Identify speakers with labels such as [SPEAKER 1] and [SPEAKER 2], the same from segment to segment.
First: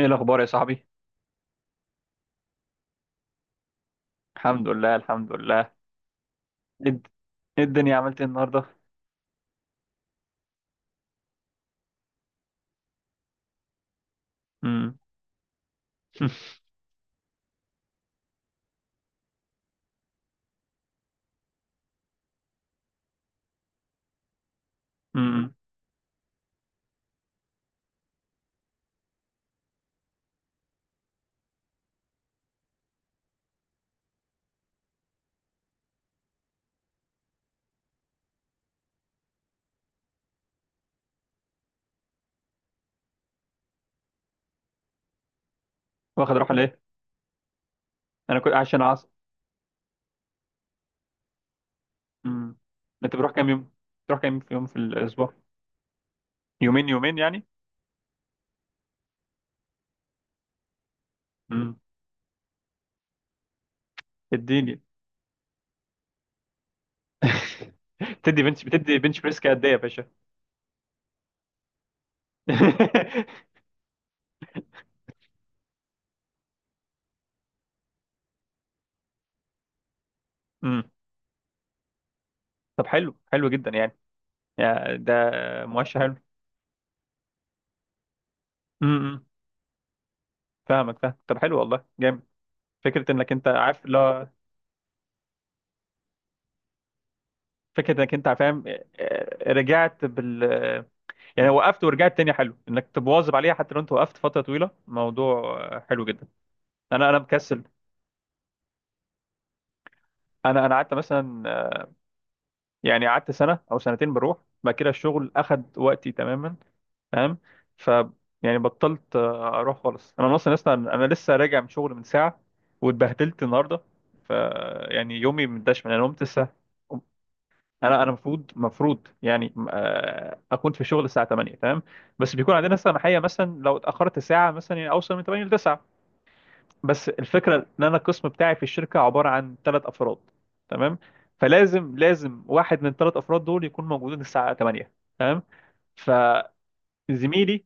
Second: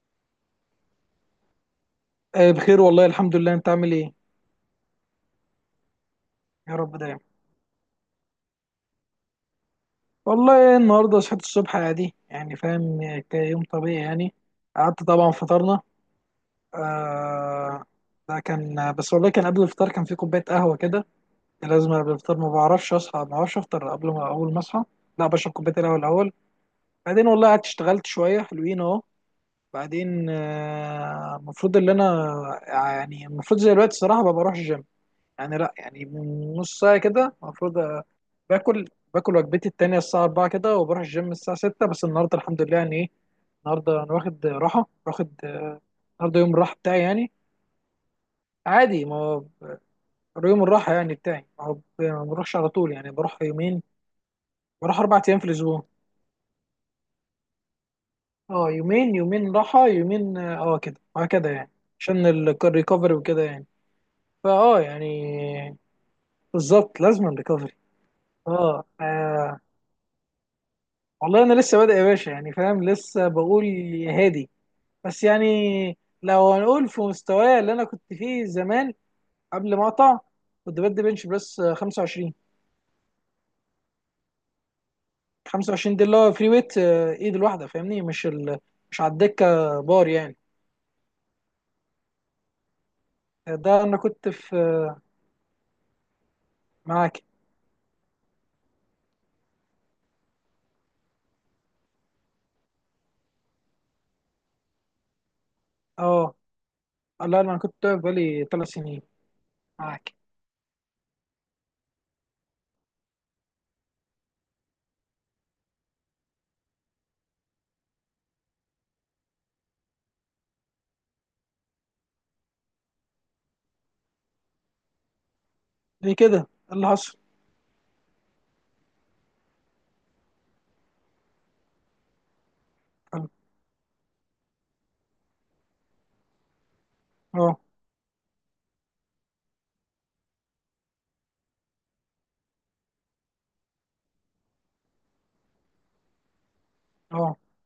[SPEAKER 1] ايه الاخبار يا صاحبي؟
[SPEAKER 2] آه، بخير والله الحمد لله انت عامل ايه؟
[SPEAKER 1] الحمد لله، الحمد لله.
[SPEAKER 2] يا
[SPEAKER 1] ايه
[SPEAKER 2] رب
[SPEAKER 1] الد-
[SPEAKER 2] دايما.
[SPEAKER 1] إيه الدنيا عملت إيه النهارده؟
[SPEAKER 2] والله النهارده صحيت الصبح عادي يعني فاهم، كيوم طبيعي يعني.
[SPEAKER 1] امم.
[SPEAKER 2] قعدت طبعا فطرنا. آه ده كان بس والله، كان قبل الفطار كان في كوبايه قهوه كده. لازم قبل الفطار، ما بعرفش اصحى ما بعرفش افطر قبل ما اول ما اصحى، لا بشرب
[SPEAKER 1] امم.
[SPEAKER 2] كوبايه القهوه الاول. بعدين والله قعدت اشتغلت شويه حلوين اهو. بعدين المفروض ان انا يعني المفروض زي الوقت الصراحه ما بروحش الجيم، يعني لا يعني من نص ساعه كده المفروض باكل. باكل وجبتي التانية الساعة 4 كده وبروح الجيم الساعة 6، بس النهاردة الحمد لله يعني ايه، النهاردة أنا واخد راحة واخد.
[SPEAKER 1] واخد
[SPEAKER 2] النهاردة يوم
[SPEAKER 1] راحه
[SPEAKER 2] الراحة
[SPEAKER 1] ليه؟
[SPEAKER 2] بتاعي يعني.
[SPEAKER 1] انا كنت عشان
[SPEAKER 2] عادي،
[SPEAKER 1] عصر.
[SPEAKER 2] ما هو يوم الراحة يعني بتاعي، ما هو ما بروحش
[SPEAKER 1] امم.
[SPEAKER 2] على طول، يعني
[SPEAKER 1] انت بتروح
[SPEAKER 2] بروح
[SPEAKER 1] كام يوم
[SPEAKER 2] يومين.
[SPEAKER 1] بتروح كام يوم في
[SPEAKER 2] بروح أربع
[SPEAKER 1] الاسبوع؟
[SPEAKER 2] أيام في الأسبوع.
[SPEAKER 1] يومين يومين يعني.
[SPEAKER 2] اه، يومين يومين راحة يومين، اه كده وهكذا يعني.
[SPEAKER 1] امم.
[SPEAKER 2] عشان الريكفري وكده يعني. فاه
[SPEAKER 1] اديني.
[SPEAKER 2] يعني، بالظبط لازم ريكفري. اه
[SPEAKER 1] بتدي بنش بريس
[SPEAKER 2] آه،
[SPEAKER 1] قد ايه يا باشا؟
[SPEAKER 2] والله أنا لسه بادئ يا باشا يعني فاهم، لسه بقول يا هادي. بس يعني لو هنقول في مستواي اللي انا كنت فيه زمان قبل ما اقطع، كنت
[SPEAKER 1] امم.
[SPEAKER 2] بدي بنش بريس 25.
[SPEAKER 1] طب حلو، حلو جدا يعني. يا ده.
[SPEAKER 2] 25
[SPEAKER 1] مؤشر
[SPEAKER 2] دي
[SPEAKER 1] حلو.
[SPEAKER 2] اللي هو فري ويت، ايد الواحده فاهمني، مش مش على
[SPEAKER 1] امم.
[SPEAKER 2] الدكه، بار يعني.
[SPEAKER 1] فاهمك، فاهم. طب حلو، والله جامد. فكره انك انت
[SPEAKER 2] ده
[SPEAKER 1] عارف،
[SPEAKER 2] انا
[SPEAKER 1] لا.
[SPEAKER 2] كنت في، معاك.
[SPEAKER 1] فكره انك انت فاهم، رجعت بال. يعني وقفت ورجعت تاني، حلو انك تبواظب عليها حتى لو انت وقفت فتره طويله. موضوع حلو جدا.
[SPEAKER 2] اه،
[SPEAKER 1] انا
[SPEAKER 2] لا انا
[SPEAKER 1] مكسل.
[SPEAKER 2] كنت واقف بقالي ثلاث سنين معاك.
[SPEAKER 1] انا قعدت مثلا يعني قعدت سنه او سنتين بروح. بعد كده الشغل اخد وقتي تماما، فاهم. ف، يعني بطلت اروح خالص. انا لسه راجع من شغل من ساعه، واتبهدلت النهارده. ف، يعني يومي مدشمل. انا
[SPEAKER 2] ليه
[SPEAKER 1] قمت
[SPEAKER 2] كده،
[SPEAKER 1] الساعه.
[SPEAKER 2] إيه اللي حصل؟
[SPEAKER 1] انا المفروض، يعني اكون في الشغل الساعه 8 تمام. بس بيكون عندنا مثلا محيه، مثلا لو اتاخرت ساعه مثلا يعني اوصل من 8 ل 9. بس الفكره
[SPEAKER 2] اه
[SPEAKER 1] ان انا القسم بتاعي في الشركه عباره عن 3 افراد، تمام. فلازم، واحد من الثلاث افراد دول يكون موجودين الساعه 8، تمام.
[SPEAKER 2] اه
[SPEAKER 1] فزميلي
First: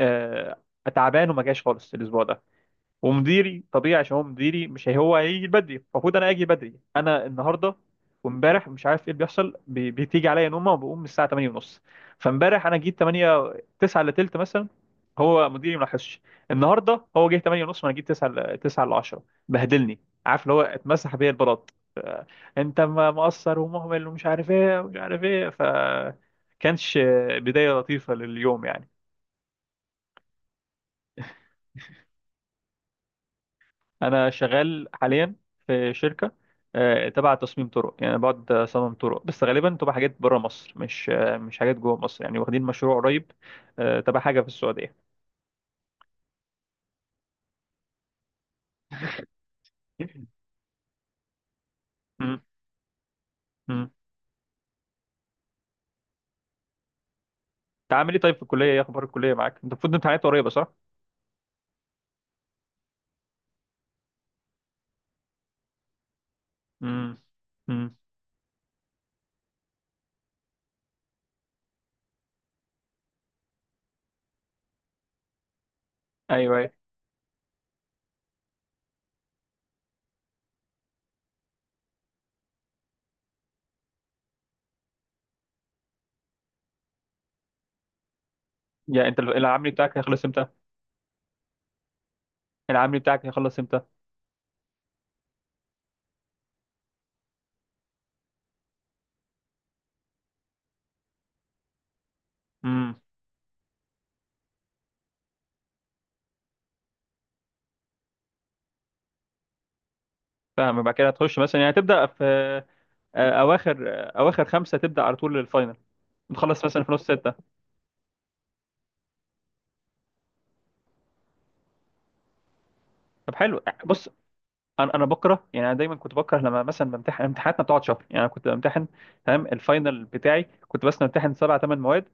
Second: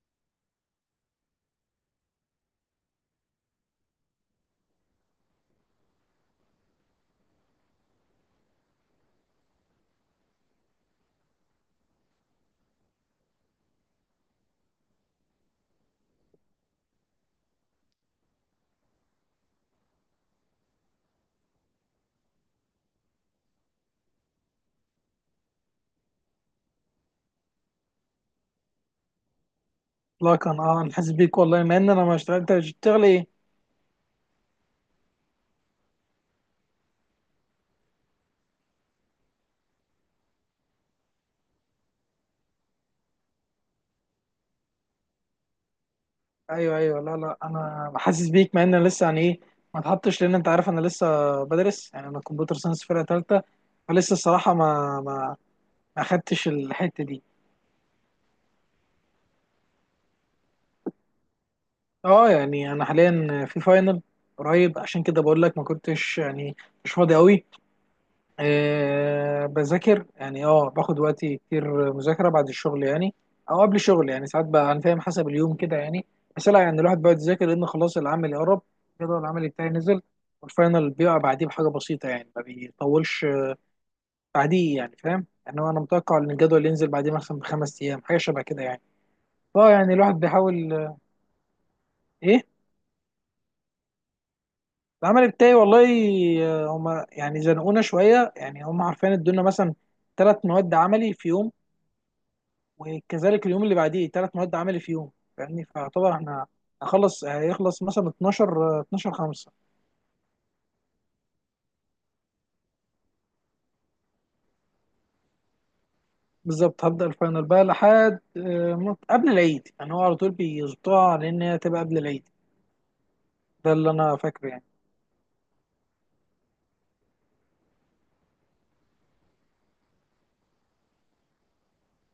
[SPEAKER 1] آه، تعبان وما جاش خالص الاسبوع ده. ومديري طبيعي، عشان هو مديري مش هو هيجي بدري، المفروض انا اجي بدري انا النهارده. وامبارح مش عارف ايه اللي بيحصل بتيجي عليا نومه وبقوم من الساعه 8 ونص. فامبارح انا جيت 8، 9 الا تلت مثلا، هو مديري ما لاحظش. النهارده هو جه 8 ونص وانا جيت 9، 9 الا 10. بهدلني، عارف اللي هو اتمسح بيا البلاط. ف، انت مقصر ومهمل ومش عارف ايه ومش عارف ايه. ف، كانش بدايه لطيفه لليوم يعني.
[SPEAKER 2] لا، كان اه نحس بيك والله مع ان انا ما اشتغلت، انت بتشتغل ايه؟
[SPEAKER 1] انا شغال حاليا في شركه تبع تصميم طرق، يعني أنا بقعد اصمم طرق، بس غالبا تبقى حاجات بره مصر، مش مش حاجات جوه مصر يعني، واخدين مشروع قريب تبع حاجه في السعوديه.
[SPEAKER 2] ايوه ايوه، لا لا انا حاسس بيك مع ان انا لسه يعني ايه، ما اتحطش لان انت عارف انا لسه بدرس يعني، انا
[SPEAKER 1] امم،
[SPEAKER 2] كمبيوتر ساينس فرقه ثالثه.
[SPEAKER 1] امم.
[SPEAKER 2] فلسه الصراحه ما خدتش الحته دي.
[SPEAKER 1] انت عامل ايه طيب في الكليه؟ ايه اخبار الكليه معاك؟ انت المفروض امتحانات قريبه، صح؟
[SPEAKER 2] اه، يعني انا حاليا في فاينل قريب، عشان كده بقول لك ما كنتش يعني مش فاضي
[SPEAKER 1] امم.
[SPEAKER 2] قوي.
[SPEAKER 1] امم.
[SPEAKER 2] أه بذاكر يعني، اه باخد وقتي كتير مذاكرة بعد الشغل يعني، او قبل الشغل يعني ساعات بقى، انا فاهم حسب اليوم كده يعني. بس
[SPEAKER 1] ايوه،
[SPEAKER 2] لا
[SPEAKER 1] ايوه.
[SPEAKER 2] يعني الواحد بيقعد يذاكر لان خلاص العمل يقرب. الجدول العملي بتاعي نزل، والفاينل بيقع بعديه بحاجة بسيطة يعني، ما بيطولش بعديه يعني فاهم، يعني هو انا متوقع ان الجدول ينزل بعديه مثلا بخمس ايام حاجة شبه كده يعني.
[SPEAKER 1] يعني انت
[SPEAKER 2] فاه
[SPEAKER 1] العملي
[SPEAKER 2] يعني
[SPEAKER 1] بتاعك
[SPEAKER 2] الواحد
[SPEAKER 1] هيخلص امتى؟
[SPEAKER 2] بيحاول ايه.
[SPEAKER 1] العملي بتاعك هيخلص امتى؟
[SPEAKER 2] العمل بتاعي والله هما يعني زنقونا شوية يعني، هما عارفين ادونا مثلا ثلاث مواد عملي في يوم،
[SPEAKER 1] امم.
[SPEAKER 2] وكذلك اليوم اللي بعديه ثلاث مواد عملي في يوم. فاهمني، فيعتبر احنا هخلص هيخلص مثلا 12 12 5.
[SPEAKER 1] فاهم. يبقى كده هتخش مثلا، يعني هتبدا في اواخر 5، تبدا على طول الفاينل، تخلص مثلا
[SPEAKER 2] بالظبط
[SPEAKER 1] في نص
[SPEAKER 2] هبدأ
[SPEAKER 1] 6.
[SPEAKER 2] الفاينل بقى لحد قبل العيد يعني، هو على طول بيظبطوها لان هي تبقى قبل العيد.
[SPEAKER 1] طب حلو.
[SPEAKER 2] ده اللي
[SPEAKER 1] بص،
[SPEAKER 2] انا فاكره يعني.
[SPEAKER 1] انا بكره، يعني انا دايما كنت بكره لما مثلا بمتحن. امتحاناتنا بتقعد شهر يعني. انا كنت بمتحن، تمام، الفاينل بتاعي كنت بس بمتحن سبع ثمان مواد،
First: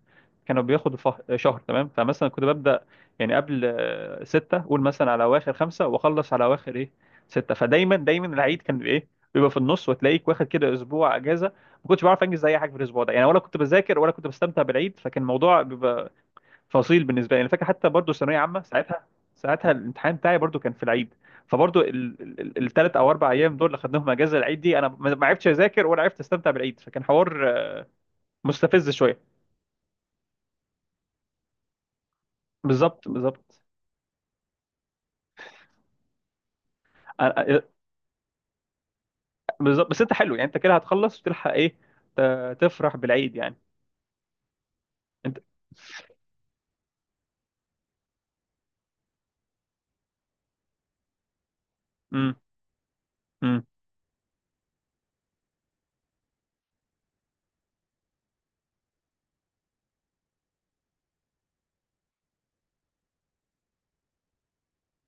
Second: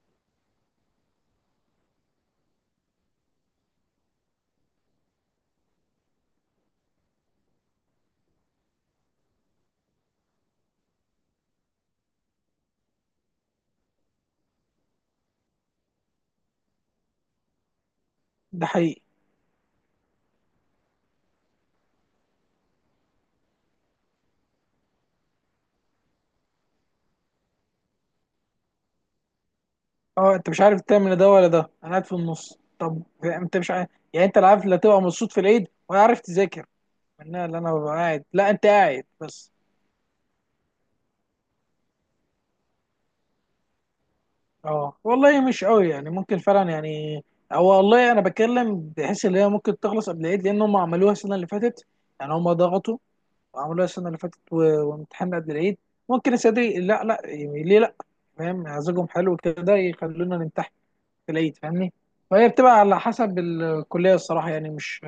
[SPEAKER 1] كانوا بياخدوا شهر تمام. فمثلا كنت ببدا يعني قبل 6، قول مثلا على اواخر 5، واخلص على اواخر ايه، 6. فدايما دايما العيد كان ايه، بيبقى في النص، وتلاقيك واخد كده اسبوع اجازه. ما كنتش بعرف انجز اي حاجه في الاسبوع ده يعني، ولا كنت بذاكر ولا كنت بستمتع بالعيد، فكان الموضوع بيبقى فصيل بالنسبه لي. انا فاكر حتى برضو ثانويه عامه
[SPEAKER 2] ده حقيقي.
[SPEAKER 1] ساعتها، ساعتها الامتحان بتاعي برضو كان في العيد. فبرضو الثلاث او اربع ايام دول اللي خدناهم اجازه العيد دي، انا ما عرفتش اذاكر ولا عرفت استمتع بالعيد، فكان حوار مستفز شويه.
[SPEAKER 2] اه انت مش عارف تعمل ده ولا ده، انا قاعد في النص. طب
[SPEAKER 1] بالظبط،
[SPEAKER 2] انت
[SPEAKER 1] بالظبط.
[SPEAKER 2] مش عارف يعني، انت لا عارف لا تبقى مبسوط في العيد ولا عارف تذاكر،
[SPEAKER 1] أنا-
[SPEAKER 2] منها اللي
[SPEAKER 1] آه،
[SPEAKER 2] انا ببقى قاعد، لا انت قاعد بس.
[SPEAKER 1] بالظبط. بس انت حلو، يعني انت كده هتخلص وتلحق ايه، تفرح بالعيد يعني.
[SPEAKER 2] اه
[SPEAKER 1] انت.
[SPEAKER 2] والله مش قوي يعني، ممكن فعلا يعني. هو والله انا بتكلم بحيث ان هي ممكن تخلص قبل العيد لان هم عملوها السنه اللي فاتت، يعني
[SPEAKER 1] امم،
[SPEAKER 2] هم ضغطوا
[SPEAKER 1] امم.
[SPEAKER 2] وعملوها السنه اللي فاتت و- وامتحان قبل العيد ممكن السنه. لا لا يعني ليه لا، فاهم مزاجهم حلو كده يخلونا نمتحن في العيد فاهمني. فهي بتبقى على حسب الكليه الصراحه، يعني مش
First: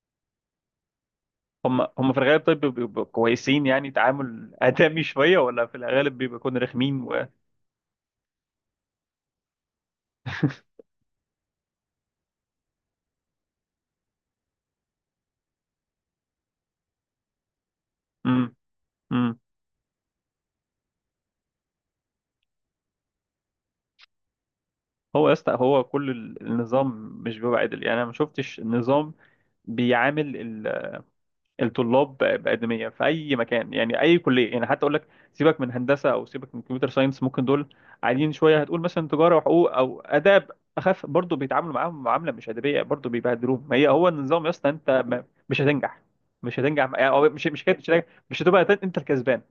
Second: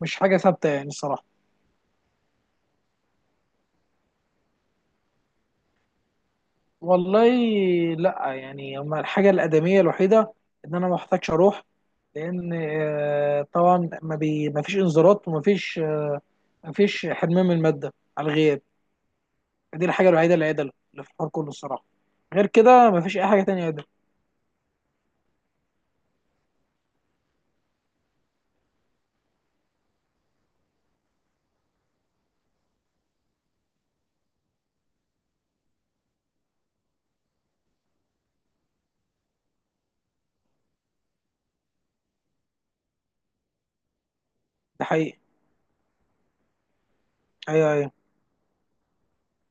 [SPEAKER 2] مش حاجه ثابته يعني الصراحه.
[SPEAKER 1] هم في الغالب طيب، بيبقوا كويسين يعني؟ تعامل آدمي شويه، ولا في الغالب بيبقوا يكونوا رخمين و...
[SPEAKER 2] والله لا يعني، هما الحاجة الآدمية الوحيدة إن أنا ما محتاجش أروح، لأن طبعا ما فيش إنذارات وما فيش، ما فيش حرمان من المادة على الغياب.
[SPEAKER 1] امم.
[SPEAKER 2] دي الحاجة الوحيدة اللي عدل اللي في الحوار كله الصراحة، غير كده ما فيش أي حاجة تانية عدل.
[SPEAKER 1] هو يا اسطى، هو كل النظام مش بيبقى عدل يعني. انا ما شفتش النظام بيعامل الطلاب بأدمية في اي مكان يعني، اي كليه يعني. حتى اقول لك سيبك من هندسه او سيبك من كمبيوتر ساينس ممكن دول عاديين شويه، هتقول مثلا تجاره وحقوق او اداب اخف، برضه بيتعاملوا معاهم معامله مش ادبيه، برضه بيبهدلوهم. ما هي هو النظام يا اسطى،
[SPEAKER 2] ده
[SPEAKER 1] انت
[SPEAKER 2] حقيقي.
[SPEAKER 1] مش هتنجح، مش هتنجح يعني. أو
[SPEAKER 2] أيوه أيوه.
[SPEAKER 1] مش هتبقى انت الكسبان،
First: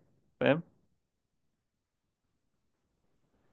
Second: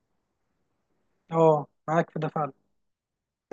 [SPEAKER 2] أه معاك في ده فعلا.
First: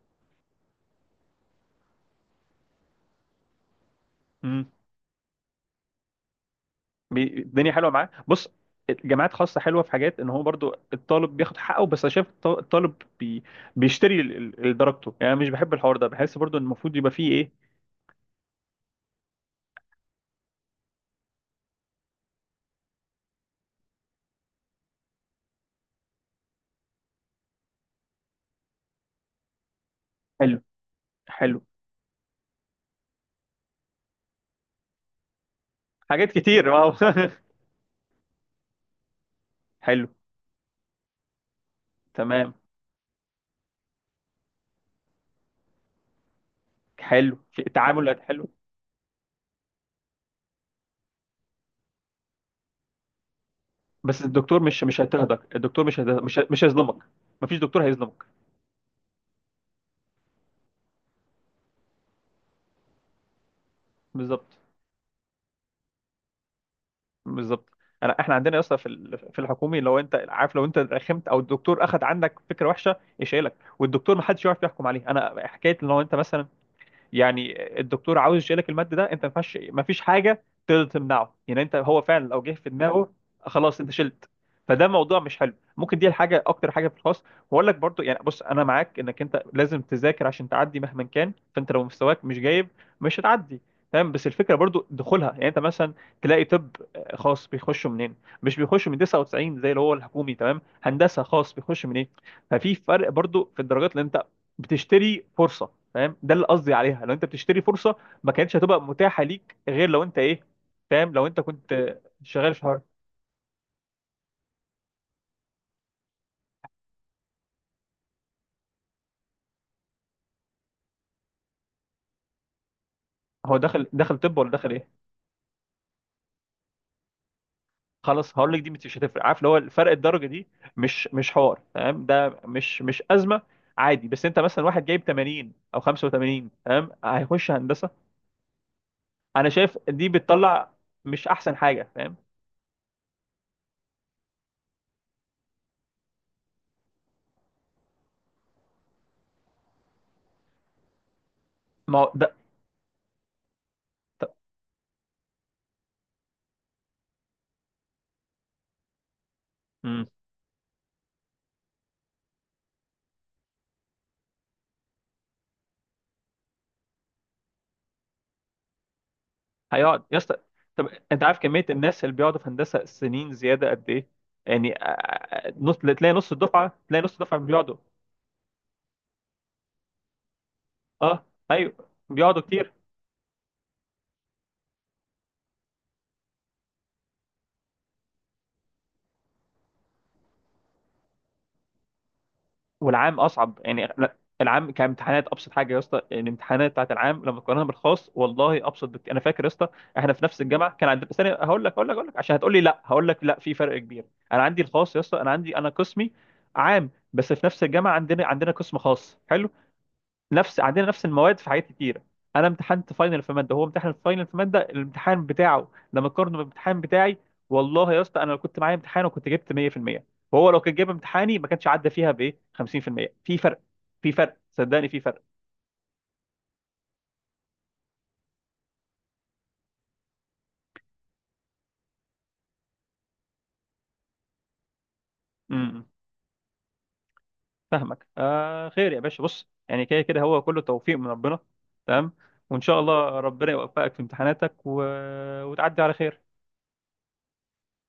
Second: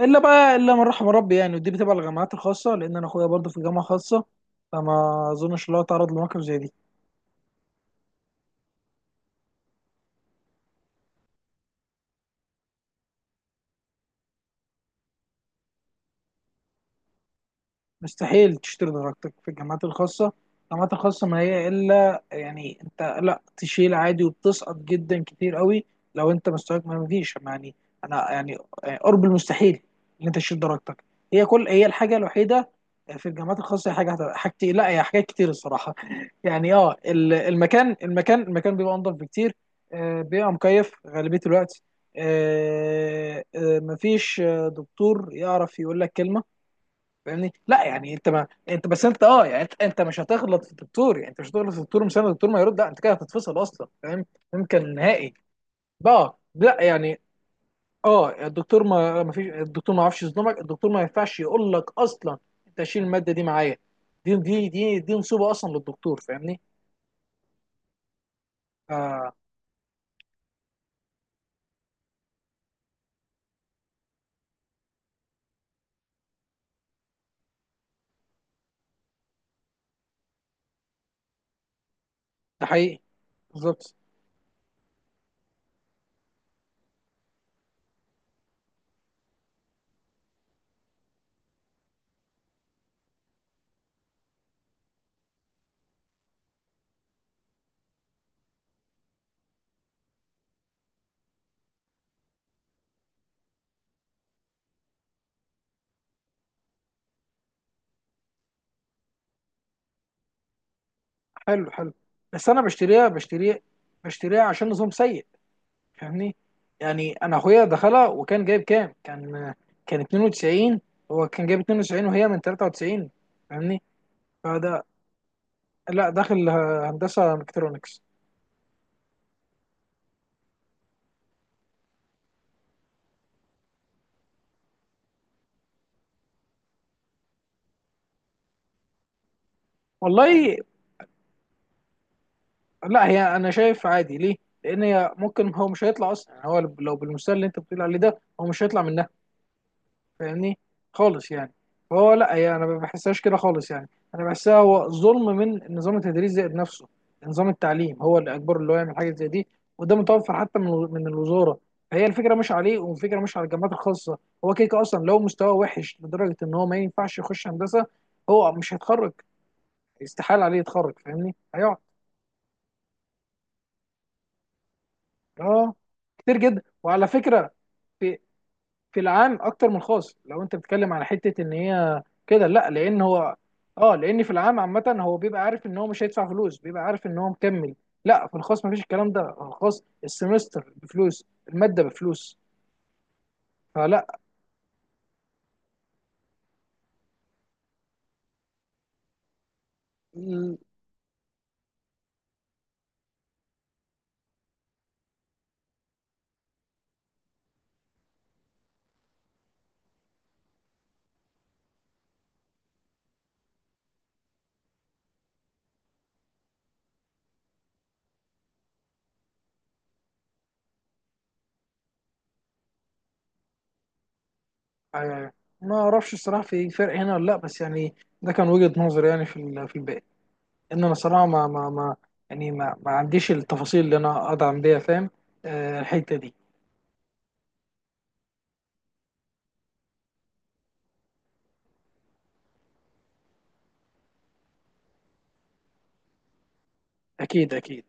[SPEAKER 2] إلا بقى إلا من رحم ربي يعني، ودي بتبقى الجامعات الخاصة، لأن أنا أخويا برضه في جامعة خاصة،
[SPEAKER 1] فاهم.
[SPEAKER 2] فما أظنش إن هو تعرض لمواقف زي دي.
[SPEAKER 1] الدنيا حلوه معاه. بص، الجامعات خاصه حلوه في حاجات، ان هو برضو الطالب بياخد حقه. بس انا شايف الطالب بي، بيشتري درجته يعني. أنا مش بحب الحوار ده، بحس برضو ان المفروض يبقى فيه ايه.
[SPEAKER 2] مستحيل تشتري درجتك في الجامعات الخاصة. الجامعات الخاصة، ما هي إلا يعني أنت لا تشيل عادي، وبتسقط جدا كتير قوي لو أنت مستواك ما فيش يعني. أنا يعني قرب المستحيل إن أنت
[SPEAKER 1] حلو،
[SPEAKER 2] تشيل درجتك. هي
[SPEAKER 1] حلو.
[SPEAKER 2] كل هي الحاجة الوحيدة في الجامعات الخاصة، هي حاجتي، لا هي حاجات كتير الصراحة
[SPEAKER 1] حاجات كتير،
[SPEAKER 2] يعني،
[SPEAKER 1] واو.
[SPEAKER 2] اه المكان بيبقى أنضف بكتير.
[SPEAKER 1] حلو.
[SPEAKER 2] بيبقى مكيف غالبية الوقت.
[SPEAKER 1] تمام.
[SPEAKER 2] مفيش دكتور يعرف يقول لك كلمة.
[SPEAKER 1] حلو،
[SPEAKER 2] فاهمني،
[SPEAKER 1] في
[SPEAKER 2] لا يعني
[SPEAKER 1] تعاملات
[SPEAKER 2] انت، ما
[SPEAKER 1] حلو.
[SPEAKER 2] انت بس انت اه يعني انت مش هتغلط في الدكتور، يعني انت مش هتغلط في الدكتور، مش الدكتور ما يرد، لا انت كده هتتفصل اصلا
[SPEAKER 1] بس
[SPEAKER 2] فاهم.
[SPEAKER 1] الدكتور مش
[SPEAKER 2] يمكن
[SPEAKER 1] مش
[SPEAKER 2] نهائي
[SPEAKER 1] هيضطهدك. الدكتور مش هيض-
[SPEAKER 2] بقى
[SPEAKER 1] مش مش
[SPEAKER 2] لا
[SPEAKER 1] هيظلمك.
[SPEAKER 2] يعني.
[SPEAKER 1] مفيش دكتور هيظلمك.
[SPEAKER 2] اه الدكتور ما فيش، الدكتور ما يعرفش يظلمك، الدكتور ما ينفعش يقول لك اصلا انت شيل الماده دي معايا. دي
[SPEAKER 1] بالظبط،
[SPEAKER 2] دي دي دي نصيبه اصلا للدكتور فاهمني.
[SPEAKER 1] بالظبط. احنا عندنا اصلا في
[SPEAKER 2] آه
[SPEAKER 1] في الحكومي، لو انت عارف، لو انت رخمت او الدكتور اخذ عندك فكره وحشه يشيلك، والدكتور ما حدش يعرف يحكم عليه. انا حكايه لو انت مثلا يعني الدكتور عاوز يشيلك المادة ده، انت ما فيش حاجة تقدر تمنعه. يعني انت هو فعلا لو جه
[SPEAKER 2] ده
[SPEAKER 1] في
[SPEAKER 2] حقيقي.
[SPEAKER 1] دماغه، خلاص انت
[SPEAKER 2] بالظبط.
[SPEAKER 1] شلت. فده موضوع مش حلو، ممكن دي الحاجة اكتر حاجة في الخاص. واقول لك برضو، يعني بص انا معاك انك انت لازم تذاكر عشان تعدي مهما كان، فانت لو مستواك مش جايب مش هتعدي، تمام. بس الفكرة برضو دخولها، يعني انت مثلا تلاقي طب خاص بيخشوا منين؟ مش بيخشوا من 99 زي اللي هو الحكومي، تمام. هندسة خاص بيخش من ايه؟ ففي فرق برضو في الدرجات اللي انت بتشتري فرصة، فاهم، ده اللي قصدي عليها. لو انت بتشتري فرصه ما كانتش هتبقى متاحه ليك غير لو انت ايه، فاهم، لو انت
[SPEAKER 2] حلو حلو.
[SPEAKER 1] كنت
[SPEAKER 2] بس
[SPEAKER 1] شغال
[SPEAKER 2] انا
[SPEAKER 1] في حوار.
[SPEAKER 2] بشتريها عشان نظام سيء فاهمني. يعني انا اخويا دخلها وكان جايب كام، كان كان 92، هو كان جايب 92 وهي من 93
[SPEAKER 1] هو
[SPEAKER 2] فاهمني.
[SPEAKER 1] دخل، طب ولا دخل
[SPEAKER 2] فده،
[SPEAKER 1] ايه؟
[SPEAKER 2] لا داخل هندسه ميكاترونكس.
[SPEAKER 1] خلاص هقول لك، دي مش هتفرق. عارف اللي هو الفرق الدرجه دي مش حوار، تمام، ده مش ازمه عادي. بس انت مثلا واحد جايب 80 او 85، تمام، هيخش هندسه. انا شايف دي
[SPEAKER 2] والله
[SPEAKER 1] بتطلع مش احسن حاجه، فاهم.
[SPEAKER 2] لا، هي انا شايف عادي ليه، لان هي ممكن هو مش هيطلع اصلا يعني، هو لو بالمستوى اللي انت بتقول عليه ده، هو مش هيطلع من، فاهمني، خالص يعني.
[SPEAKER 1] ما هو
[SPEAKER 2] فهو
[SPEAKER 1] ده.
[SPEAKER 2] لا، هي انا ما بحسهاش كده خالص يعني. انا بحسها هو ظلم من نظام التدريس زائد نفسه. نظام التعليم هو اللي اجبره اللي هو يعمل حاجه زي دي، وده متوفر حتى من الوزاره. فهي الفكره مش عليه، والفكره مش على الجامعات الخاصه. هو كيك اصلا، لو مستواه وحش لدرجه ان هو ما ينفعش يخش هندسه، هو مش هيتخرج.
[SPEAKER 1] هيقعد يا اسطى.
[SPEAKER 2] استحاله عليه
[SPEAKER 1] طب
[SPEAKER 2] يتخرج
[SPEAKER 1] انت
[SPEAKER 2] فاهمني،
[SPEAKER 1] عارف كميه
[SPEAKER 2] هيقعد.
[SPEAKER 1] الناس اللي بيقعدوا في هندسه سنين زياده قد ايه؟ يعني آه، آه،
[SPEAKER 2] اه
[SPEAKER 1] نص تلاقي نص
[SPEAKER 2] كتير جدا.
[SPEAKER 1] الدفعه تلاقي
[SPEAKER 2] وعلى
[SPEAKER 1] نص الدفعه
[SPEAKER 2] فكره
[SPEAKER 1] بيقعدوا.
[SPEAKER 2] في العام اكتر من الخاص، لو انت بتتكلم على
[SPEAKER 1] اه،
[SPEAKER 2] حته ان
[SPEAKER 1] ايوه،
[SPEAKER 2] هي
[SPEAKER 1] بيقعدوا
[SPEAKER 2] كده لا،
[SPEAKER 1] كتير.
[SPEAKER 2] لان هو اه، لان في العام عامه هو بيبقى عارف ان هو مش هيدفع فلوس، بيبقى عارف ان هو مكمل. لا في الخاص مفيش الكلام ده، في الخاص السمستر بفلوس، الماده بفلوس.
[SPEAKER 1] والعام اصعب يعني،
[SPEAKER 2] فلا
[SPEAKER 1] لا، العام كامتحانات ابسط حاجه يا اسطى. الامتحانات بتاعت العام لما تقارنها بالخاص، والله ابسط بكتير. انا فاكر يا اسطى، احنا في نفس
[SPEAKER 2] ال-
[SPEAKER 1] الجامعه كان عندنا ثانيه، هقول لك عشان هتقول لي لا، هقول لك لا في فرق كبير. انا عندي الخاص يا اسطى، انا قسمي عام، بس في نفس الجامعه عندنا قسم خاص حلو، عندنا نفس المواد في حاجات كتيره. انا امتحنت فاينل في ماده، هو امتحن فاينل في ماده، الامتحان بتاعه لما قارنه بالامتحان بتاعي، والله يا اسطى، انا لو كنت معايا امتحان وكنت جبت 100%، وهو لو كان جايب امتحاني ما كانش عدى فيها بايه 50% في المية. في فرق، في فرق صدقني، في فرق.
[SPEAKER 2] آه، ما اعرفش الصراحه في فرق هنا ولا لا، بس يعني ده كان وجهه نظري يعني في في الباقي. ان انا صراحه ما يعني ما عنديش التفاصيل اللي انا ادعم بيها فاهم،
[SPEAKER 1] امم.
[SPEAKER 2] الحته دي.
[SPEAKER 1] فاهمك. خير يا باشا. بص يعني، كده كده هو كله توفيق من ربنا، تمام. وان شاء الله ربنا يوفقك في امتحاناتك، و... وتعدي على خير.
[SPEAKER 2] اكيد اكيد.